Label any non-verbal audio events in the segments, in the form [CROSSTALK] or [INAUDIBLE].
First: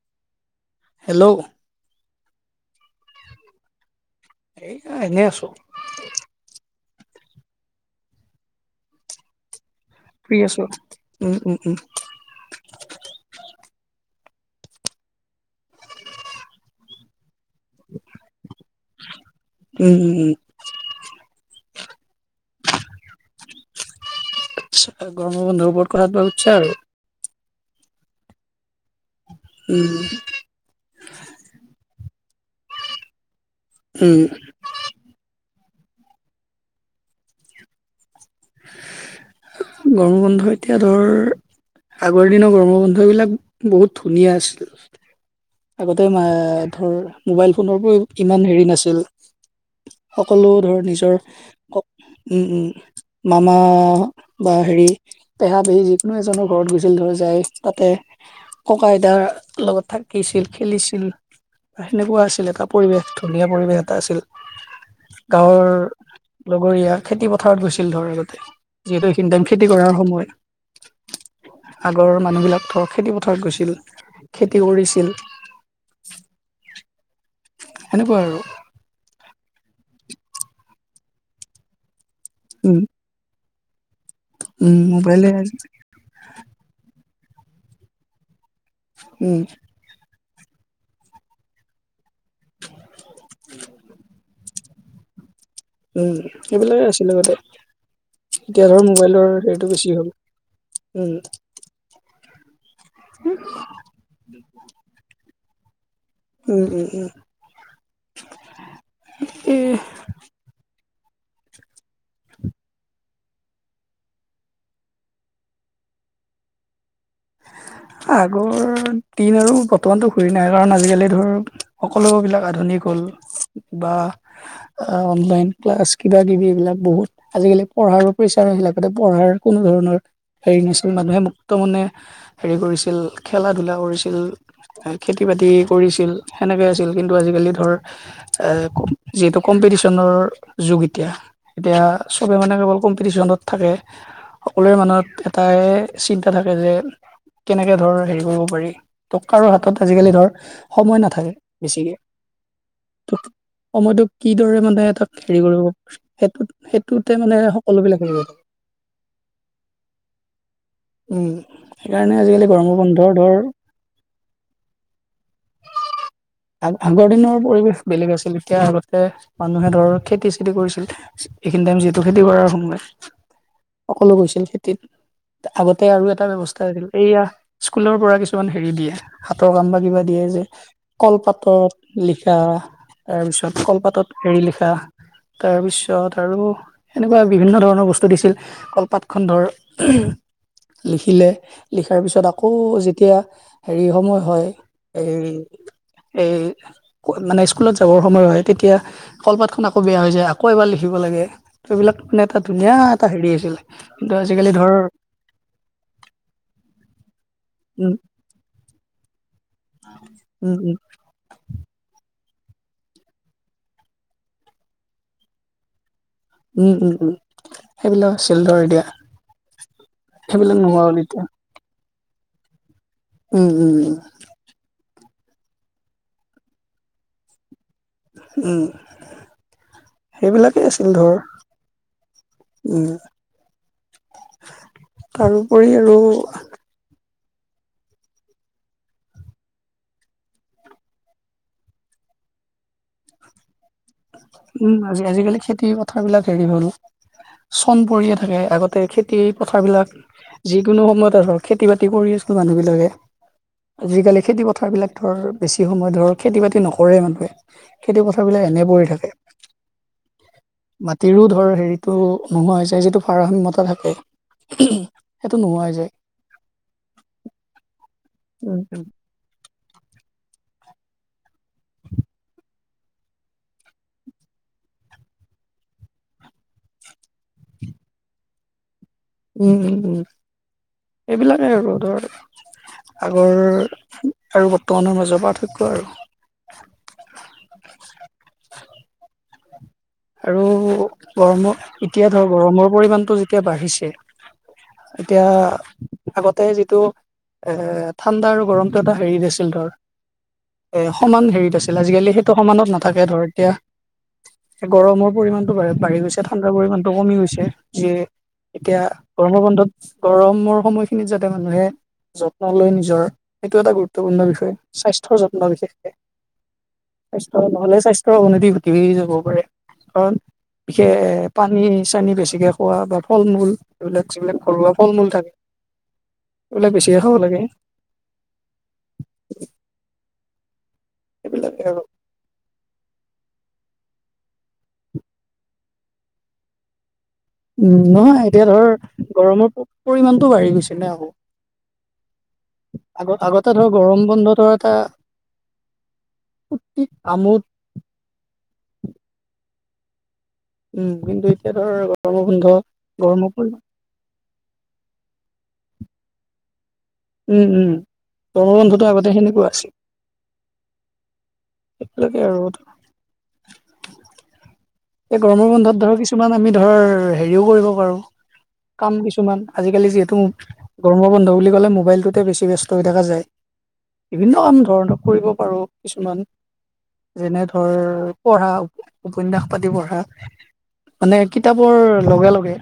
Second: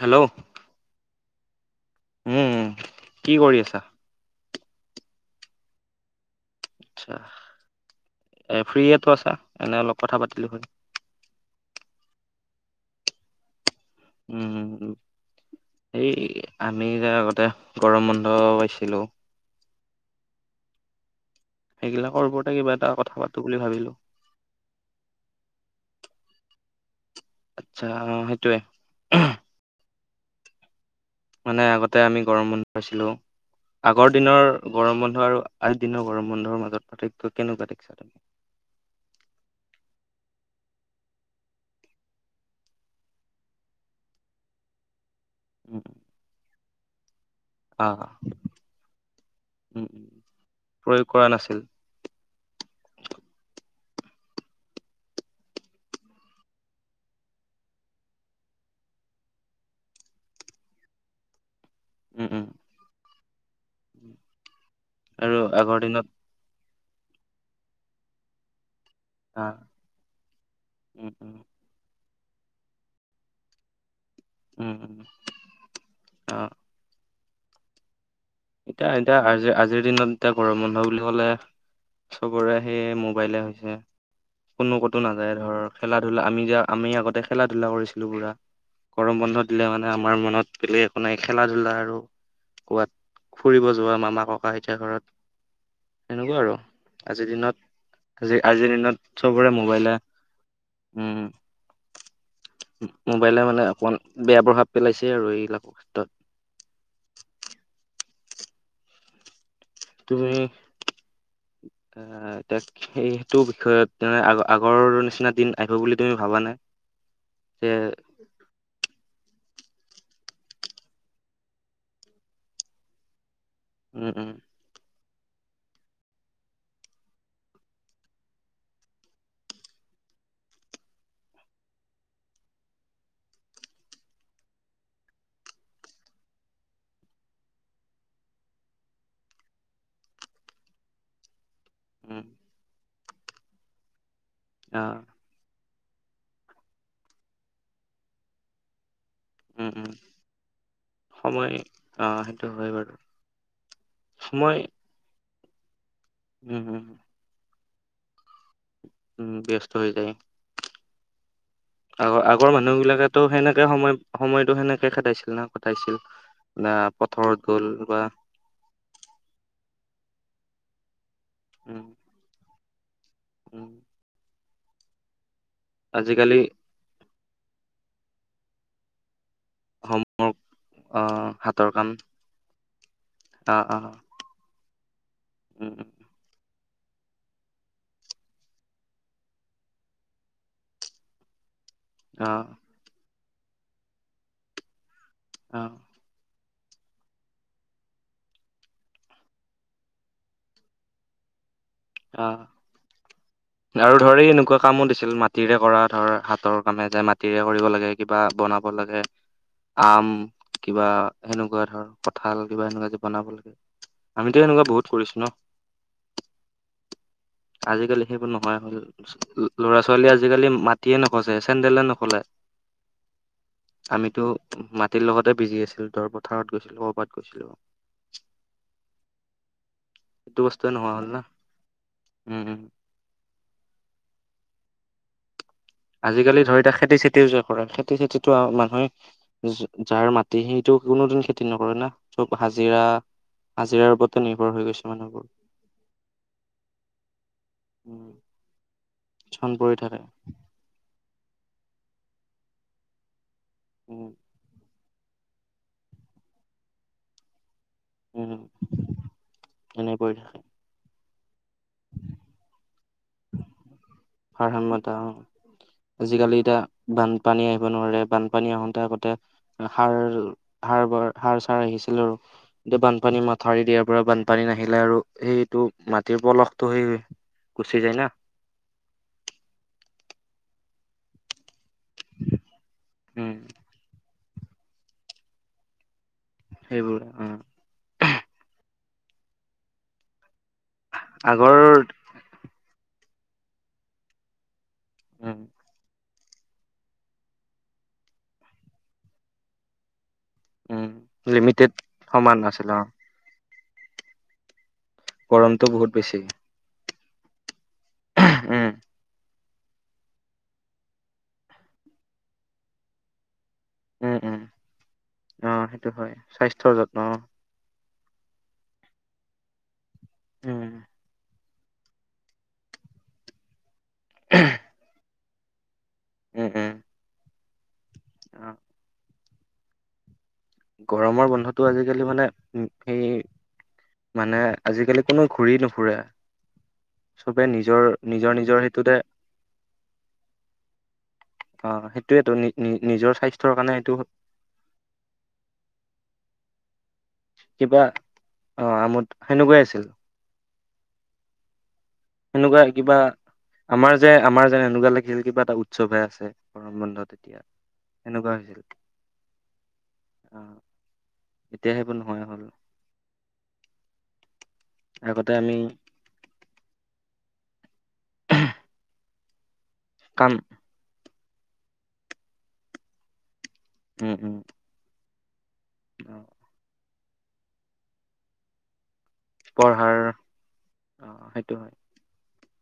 Hello. Hello. উম কি কৰি আছা এইয়া এনেই আছোঁ। আচ্ছা, এ ফ্ৰীয়েতো আছা এনে অলপ কথা ফ্ৰী পাতিলো হয় আছোঁ উম, উম, উম। উম, উম, এই আমি যে আগতে গৰম বন্ধ পাইছিলোঁ। উম উম সেইগিলাকৰ ওপৰতে কিবা এটা কথা পাতো বুলি ভাবিলোঁ। আচ্ছা গৰমৰ বন্ধৰ ওপৰত কথাটো সুধচা আৰু। আচ্ছা অ' সেইটোৱে। উম। মানে আগতে আমি গৰম বন্ধ পাইছিলোঁ, আগৰ উম দিনৰ গৰম বন্ধ আৰু আজি দিনৰ গৰম বন্ধৰ মাজত পাৰ্থক্য কেনেকুৱা দেখছা তুমি। গৰম বন্ধ এতিয়া ধৰ আগৰ দিনৰ গৰমৰ বন্ধবিলাক বহুত ধুনীয়া আছিল। উম আগতে ম- ধৰ মোবাইল ফোনৰ আহ প্ৰয়োগ ইমান হেৰি নাছিল। উম উম সকলো ধৰ প্ৰয়োগ নিজৰ কৰা নাছিল ক উম, উম মামা বা হেৰি পেহা পেহী যিকোনো এজনৰ ঘৰত গৈছিল ধৰি যায় তাতে ককা আইতা তাৰ লগত থাকিছিল, খেলিছিল বা সেনেকুৱা উম উম আছিল এটা পৰিৱেশতো। ধুনীয়া পৰিৱেশ এটা আছিল, আৰু গাঁৱৰ আগৰ দিনত লগৰীয়া খেতি পথাৰত গৈছিল ধৰ আগতে, যিহেতু এইখিনি টাইম আহ খেতি কৰাৰ সময়। উম উম ঘৰৰ মানুহবিলাক ধৰ খেতি পথাৰত গৈছিল, খেতি উম উম কৰিছি অ'। সেনেকুৱা আৰু। এতিয়া এতিয়া আজি আজিৰ দিনত এতিয়া গৰম বন্ধ বুলি ক'লে চবৰে উম সেই মোবাইলে হৈছে। উম কোনো ক'তো মোবাইলে নাযায় ধৰ খেলা ধূলা আমি যে আমি আগতে খেলা ধূলা কৰিছিলোঁ পুৰা। গৰম উম বন্ধ দিলে মানে আমাৰ মনত বেলেগ একো নাই খেলা ধূলা আৰু ক'ৱাত ফুৰিব যোৱা মামা ককা আইতাৰ ঘৰত উম' এনেকুৱা আৰু। সেইবিলাকে আছিলে আজিৰ আগতে, দিনত আজি আজিৰ এতিয়া ধৰ দিনত মোবাইলৰ চবৰে হেৰিটো মোবাইলে বেছি হ'ল। উম' মোবাইলে মানে অকমান বেয়া প্ৰভাৱ পেলাইছে আৰু এইবিলাকৰ ক্ষেত্ৰত। উম', উম', উম' এই তুমি আ' সেইটো বিষয়ত তুমি আগৰ নিচিনা দিন আহিব বুলি তুমি ভাবা নে? আগৰ দিন আৰু বৰ্তমানতো ঘূৰি নাই কাৰণ আজিকালি ধৰ সকলোবিলাক আধুনিক হ'ল। বা উম উম অনলাইন ক্লাছ কিবা কিবি এইবিলাক বহুত, আজিকালি পঢ়াৰ প্ৰেচাৰ লগতে পঢ়াৰ কোনো ধৰণৰ হেৰি নাছিল, মানুহে মুক্ত মনে হেৰি কৰিছিল, খেলা ধূলা কৰিছিল। খেতি বাতি কৰিছিল, সেনেকে আছিল কিন্তু আজিকালি ধৰ এ যিহেতু কম্পি টিশনত যুগ এতিয়া। এতিয়া উম। চবে মানে কেৱল কম্পিটিশনত থাকে, সকলোৱে আহ মনত এটাই চিন্তা থাকে যে, কেনেকে ধৰ হেৰি কৰিব পাৰি। তো কাৰো উম হাতত উম আজিকালি ধৰ সময় নাথাকে বেছিকে। আহ সেইটো হয় বাৰু ত সময়টো সময় কিদৰে মানে এটা হেৰি কৰিব, সেইটো উম উম সেইটোতে মানে সকলোবিলাক উম' ব্যস্ত হৈ যায়। উম সেইকাৰণে আজিকালি আগৰ-আগৰ গৰমৰ মানুহ বন্ধৰ বিলাকেতো ধৰ সেনেকে সময় সময়তটো সেনেকে খেদাইছিল না, কটাইছিল না আগৰ পথাৰত দিনৰ গ'ল পৰিৱেশ বা বেলেগ আছিল, এতিয়া আগতকে মানুহে ধৰ খেতি চেতি কৰিছিল, এইখিনি টাইম উম যিহেতু খেতি কৰাৰ সময়, উম সকলো গৈছিল। আগতে আৰু এটা আজিকালি ব্যৱস্থা আছিল এইয়া স্কুলৰ পৰা কিছুমান হেৰি দিয়ে। হাতৰ কাম বা কিবা দিয়ে হোমৱৰ্ক যে, আহ কলপাতত হাতৰ কাম লিখা আহ তাৰপিছত আহ কলপাতত হেৰি লিখা, উম তাৰপিছত আৰু এনেকুৱা বিভিন্ন ধৰণৰ বস্তু দিছিল, কলপাত খন ধৰ লিখিলে লিখাৰ পিছত আহ আকৌ যেতিয়া হেৰি সময় হয়, হেৰি আহ এই মানে স্কুলত যাবৰ সময় হয়, তেতিয়া কলপাতখন আকৌ বেয়া হৈ যায়, আকৌ এবাৰ লিখিব লাগে। সেইবিলাক মানে এটা আহ ধুনীয়া এটা হেৰি আছিল, আৰু কিন্তু ধৰি আজিকালি এনেকুৱা ধৰ কামো দিছিল মাটিৰে কৰা ধৰ হাতৰ কামে যে মাটিৰে কৰিব লাগে, উম কিবা বনাব লাগে আম, উম উম কিবা এনেকুৱা ধৰ কঁঠাল কিবা এনেকুৱা যে বনাব লাগে, আমিতো এনেকুৱা বহুত কৰিছো ন? উম', উম', উম' আজিকালি সেইবিলাক সেইবোৰ আছিল নোহোৱা ধৰ এতিয়া হল ল'ৰা ছোৱালী আজিকালি সেইবিলাক নোহোৱা হ'ল মটিয়ে এতিয়া নখচে চেন্দেলে নখ লে উম উম উম আমিতো মাত তিৰ লগতে বিজি আছিলো, ধৰ পথাৰত গৈছিলো ক'ৰবাত গৈছিলো। উম', সেইটো সেইবিলাকেই বস্তুৱে আছিল নোহোৱা হ'ল ধৰ। না উম', তা আজিকালি ধৰ এতিয়া খেতি চেতি তিও যে কৰে, খেতি চেতিটো মানুহে যাৰ মাটি সেইটো কোনোদিন খেতি নকৰে না? চব হাজিৰা হাজিৰাৰ ওপ উম', আজি-আজিকালি খেতি কথা বিলাক হেৰি হল। চন উম পৰিয়ে থাকে, আগতে খেতি চন পথাৰ পৰি বিলাক থাকে যি যিকোনো সময়ত ধৰ খেতি বাতি কৰি আছিল মানুহবিলাকে, উম আজিকালি খেতি পথাৰবিলাক ধৰ বেছি সময় ধৰ খেতি বাতি নকৰে ইমানকে, খেতি পথাৰবিলাক এনেই পৰি থাকে। এনেই পৰি মাটিৰো ধৰ হেৰিটো নোহোৱা হৈছে, যিটো ভাৰসাম্যতা থাকে। ভাৰসাম্যতা সেইটো নোহোৱা হৈ যায় অ' আজিকালি এতিয়া বানপানী আহিব নোৱাৰে, বানপানী উম আহোতে আগতে সাৰ সাৰ ব সাৰ চাৰ সিঁছিলো আৰু এতিয়া বানপানী মাথাউৰি দিয়াৰ পৰা বানপানী নাহিলে আৰু সেই টো মাটিৰ পলসটো সেই গুচি যায় না। উম, উম, এইবিলাক এই ৰ'দৰ উম আগৰ আৰু বৰ্তমানৰ মাজৰ পাৰ্থক্য আৰু। সেইবোৰ, অহ। [INAUDIBLE] আৰু আগৰ গৰমৰ এতিয়া ধৰ গৰমৰ পৰিমাণটো যেতিয়া বাঢ়িছে এতিয়া উম আগতে যিটো এ ঠাণ্ডা আৰু গৰমটো এটা হেৰি দিছিল ধৰ উম এ সমান হেৰিত লিমিটেড আছিল, আজিকালি সেইটো সমান আছিল সমানত অ নাথাকে, ধৰ এতিয়া গৰমৰ পৰিমাণতটো গৰমটো বহুত বাঢ়ি বেছি গৈছে, ঠাণ্ডাৰ পৰিমাণতটো কমি গৈছে। যে উম এতিয়া গৰমৰ বন্ধত গৰমৰ সময়খিনিত যাতে মানুহে যত্ন লয় নিজৰ এইটো এটা উম গুৰুত্বপূৰ্ণ উম বিষয়, স্বাস্থ্যৰ যত্ন অ সেইটো বিশেষকে, হয় স্বাস্থ্যৰ যত্ন স্বাস্থ্য নহ'লে স্বাস্থ্য অৱনতি ঘটি যাব পাৰে কাৰণ উম বিশেষ পানী চানী বেছিকৈ খোৱা বা ফল মূল এইবিলাক যিবিলাক ঘৰুৱা ফল মূল থাকে এইবিলাক বেছিকে খাব লাগে। অহ। গৰমৰ সেইবিলাকে বন্ধতো আৰু আজিকালি মানে উম, সেই মানে আজিকালি কোনো ঘূৰি নুফুৰে চবে উম, নিজৰ নহয় নিজৰ এতিয়া নিজৰ ধৰ সেইটোতে গৰমৰ পৰিমাণটো বাঢ়ি গৈছে নে আকৌ অ সেইটোয়েতো নি নি নিজৰ স্বাস্থ্যৰ আগত-আগতে ধৰ কাৰণে সেইটো গৰম বন্ধ ধৰ এটা কি আমোদ কিবা অ', আমোদ সেনেকুৱাই আছিল উম, কিন্তু এতিয়া ধৰ গৰম বন্ধ এনেকুৱা কিবা, গৰমৰ পৰি আমাৰ যে আমাৰ যেন এনেকুৱা লাগিল কিবা এটা উৎসৱহে আছে। গৰম বন্ধত উম, তেতিয়া উম, সেনেকুৱা হৈছিল গৰমৰ বন্ধটো আগতে সেনেকুৱা আছিল। অ এতিয়া সেইবোৰ এতিয়ালৈকে নহোৱা আৰু হ'ল। এই আগতে গৰমৰ আমি বন্ধত ধৰ কিছুমান আমি ধৰ হেৰিও কৰিব পাৰো কাম কিছুমান আজিকালি যিহেতু কাম গৰমৰ বন্ধ বুলি ক'লে মোবাইলটোতে বেছি ব্যস্ত হৈ থকা যায়। উম বিভিন্ন উম কাম ধৰ কৰিব পাৰো অ কিছুমান যেনে ধৰ পঢ়া উপন্যা পাতি পঢ়াৰ পঢ়া, অ মানে সেইটো হয় কিতাপৰ লগে লগে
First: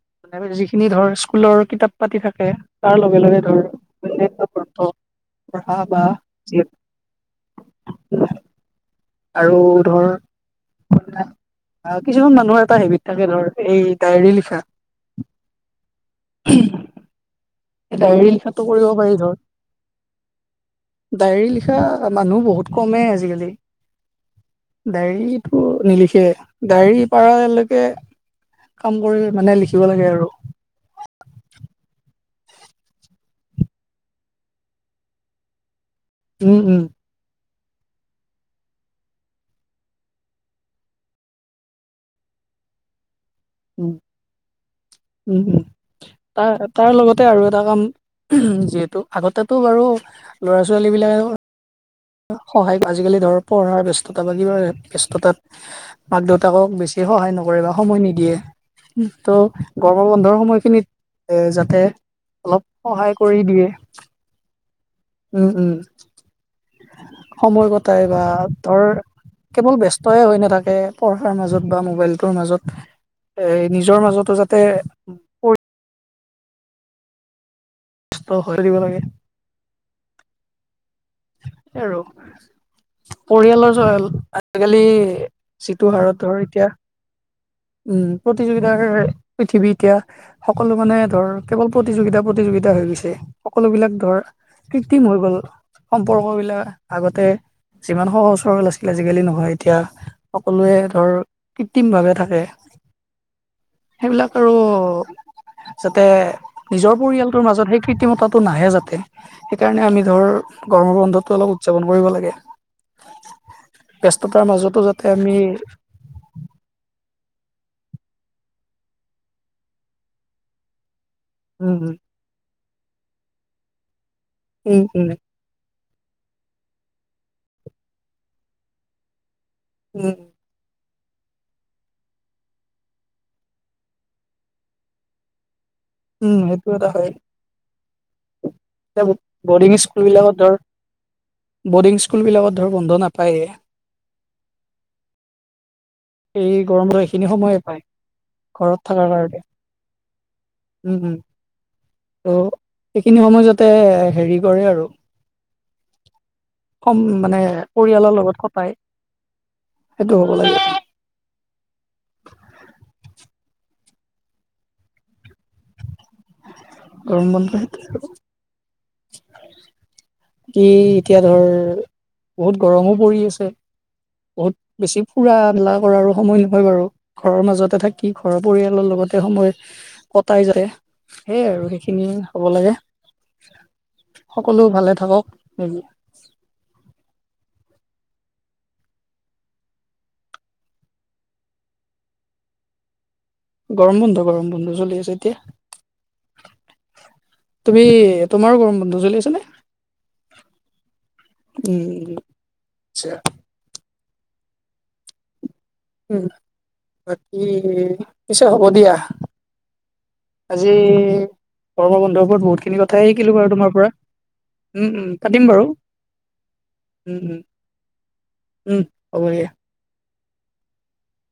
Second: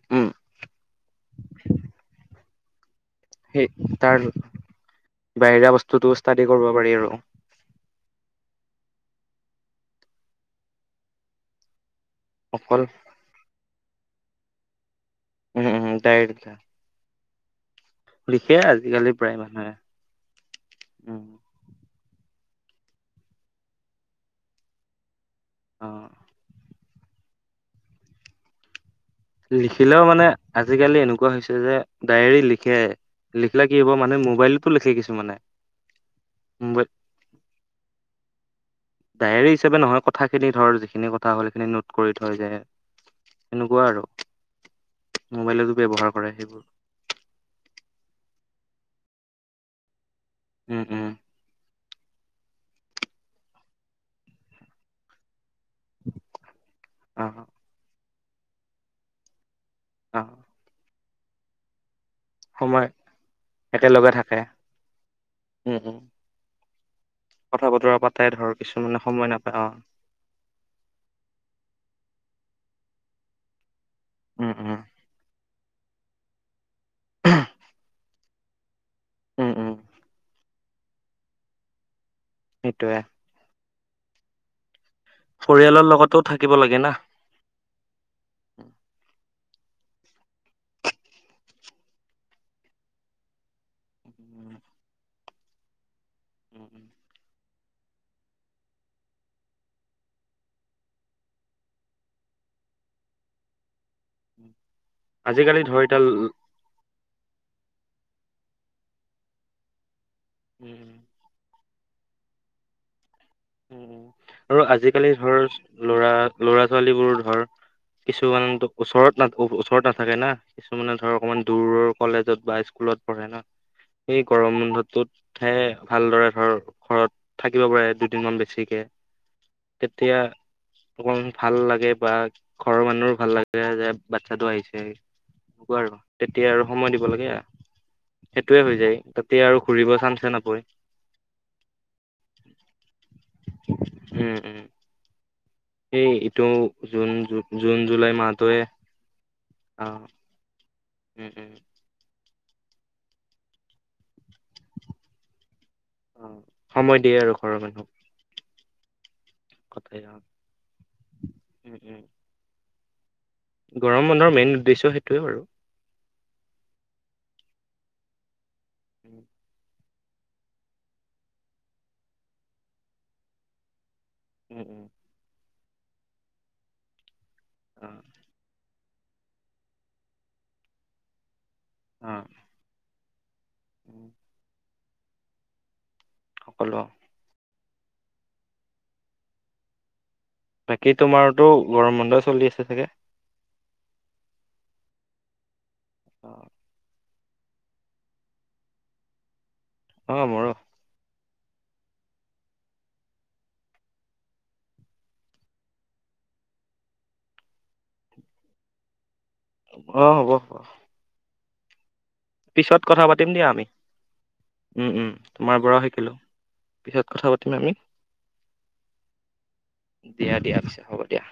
উম। উম যিখিনি ধৰ স্কুলৰ কিতাপ পাতি থাকে তাৰ লগে লগে ধৰ সেই [UNINTELLIGIBLE] তাৰ গ্ৰন্থ বাহিৰা পঢ়া বা বস্তুটো ষ্টাডি কৰিব পাৰি আৰু যিহেতু উম। আৰু ধৰ কিছুমান মানুহৰ এটা অকল হেবিট থাকে ধৰ এই ডায়েৰী লিখা ওহোঁ ওহোঁ ডাই [UNINTELLIGIBLE] ডায়েৰী লিখাটো কৰিব পাৰি ধৰ, প্ৰায় মানুহে উম ডায়েৰী লিখা মানুহ বহুত কমেই আজিকালি। ডায়ৰী টো অ নিলিখে, ডায়েৰী পাৰালৈকে কাম কৰি মানে লিখিব লিখিলেও লাগে মানে আৰু আজিকালি এনেকুৱা হৈছে যে ডায়েৰী লিখে লিখিলে কি হ'ব মানুহে মোবাইলতো লিখে কিছুমানে উম, উম। মোবাইল [INAUDIBLE] ডায়েৰী হিচাপে নহয় কথাখিনি ধৰ যিখিনি কথা হ'ল সেইখিনি নোট কৰি থৈ যায় এনেকুৱা উম আৰু উম মোবাইলতো ব্যৱহাৰ কৰে সেইবোৰ তাৰ তাৰ লগতে আৰু এটা কাম যিহেতু আগতেটো বাৰু ল'ৰা উম ছোৱালী উম বিলাকেও সহায় আজিকালি ধৰ পঢ়াৰ ব্যস্ততা বা কিবা ব্যস্ততাত মাক দেউতাকক বেছি সহায় অহ নকৰে বা সময় নিদিয়ে ত' গৰামৰ অহ বন্ধৰ সময়খিনিত যাতে অলপ সময় সহায় কৰি দিয়ে। একেলগে থাকে উম', উম' কথা সময় বতৰা কটাই পাতে বা ধৰ কিছুমানে সময় নাপায় অ কেৱল ব্যস্তয়ে হৈ নাথাকে পঢ়াৰ মাজত বা মোবাইলটোৰ মাজত এ নিজৰ মাজতো উম যাতে উম [UNINTELLIGIBLE] নষ্ট হৈ [UNINTELLIGIBLE] লাগে উম', উম' এ আৰু সেইটোয়ে পৰিয়ালৰ [UNINTELLIGIBLE] আজিকালি পৰিয়ালৰ যিটো লগতো হাৰত ধৰ থাকিব এতিয়া লাগে না উম উম, প্ৰতিযোগিতাৰ পৃথিৱী এতিয়া সকলো মানে ধৰ কেৱল প্ৰতিযোগিতা প্ৰতিযোগিতা হৈ গৈছে সকলো বিলাক ধৰ উম, কৃত্ৰিম হৈ গল সম্পৰ্ক উম, বিলাক আগতে যিমান সহজ সৰহল আচিল আজিকালি নহয় এতিয়া সকলোৱে ধৰ কৃত্ৰিম ভাৱে থাকে সেইবিলাক উম। আৰু আজিকালি ধৰ যাতে এতিয়া নিজৰ পৰিয়ালটোৰ মাজতহে কিত্ৰিমতাটো নাহে যাতে সেইকাৰণে আমি ধৰ গৰমৰ বন্ধতো অলপ উদযাপন কৰোঁ কৰিব লাগে। উ ব্যস্ততাৰ আৰু মাজতো যাতে আজিকালি ধৰ আমি লৰা লৰা ছোৱালী বোৰ ধৰ কিছুমানে ওচৰত না ওচৰত নাথাকে না কিছুমানে ধৰ অকণমান উম দূৰৰ কলেজত বা স্কুলত পঢ়ে ন সেই গৰম উম উম বন্ধটোতহে ভালদৰে ধৰ ঘৰত থাকিব পাৰে দুদিনমান বেছিকে উম কেতিয়া অকমান ভাল লাগে বা ঘৰৰ মানুহো ভাল লাগে যে বাচ্ছাটো আহিছে। আৰু উম তেতিয়া আৰু সেইটো এটা সময় দিব হয় লাগে। সেইটোয়ে হৈ যায় এতিয়া তাতে আৰু বৰ্ডিং ঘুৰিব স্কুল চান্সে বিলাকত ধৰ নাপৰে বৰ্ডিং স্কুলবিলাকত ধৰ বন্ধ নাপায়েই উম উম এই ইটো গৰমৰ জুন এইখিনি জু সময়ে জুন পায় জুলাই মাহটোৱে ঘৰত থকাৰ কাৰণে অ উম উম [INAUDIBLE] ত' সেইখিনি সময় যতে হেৰি কৰে আৰু অ সময় কম দিয়ে আৰু মানে ঘৰৰ মানুহক পৰিয়ালৰ লগত কটাই। কটাই সেইটো অ হ'ব লাগে। [INAUDIBLE] গৰম বন্ধৰ মেইন উদ্দেশ্য সেইটোৱে ব আৰু [INAUDIBLE] [UNINTELLIGIBLE] কি এতিয়া ধৰ বহুত গৰমো পৰি আছে। উম বহুত উম। বেছি ফুৰা মেলা কৰাৰো সময় নহয় বাৰু ঘৰৰ মাজতে অ থাকি ঘৰৰ পৰিয়াল লগতে সময় কটাই যায় সেইয়াই আৰু সেইখিনি অ, হ'ব লাগে। উম, সকলো ভালে থাকক নিজ সকলো বাকী তোমাৰতো গৰম বন্ধ চলি আছে চাগে। গৰম বন্ধ গৰম বন্ধ চলি আছে এতিয়া [INAUDIBLE] তুমি তোমাৰো গৰম বন্ধু চলি আছ নে। অ', মোৰ [UNINTELLIGIBLE] [UNINTELLIGIBLE] উম বাকী পিছে হ'ব দিয়া। অ', হ'ব। কৰ্মৰ বন্ধৰ ওপৰত বহুত খিনি পিছত কথা কথাই পাতিম শিকিলো দিয়া বাৰু আমি তোমাৰ পৰা। উম উম তোমাৰ পৰাও শিকিলো পিছত উম কথা উম পাতিম আমি উম হ'ব দয়া দিয়া দিয়া পিছে হ'ব দিয়া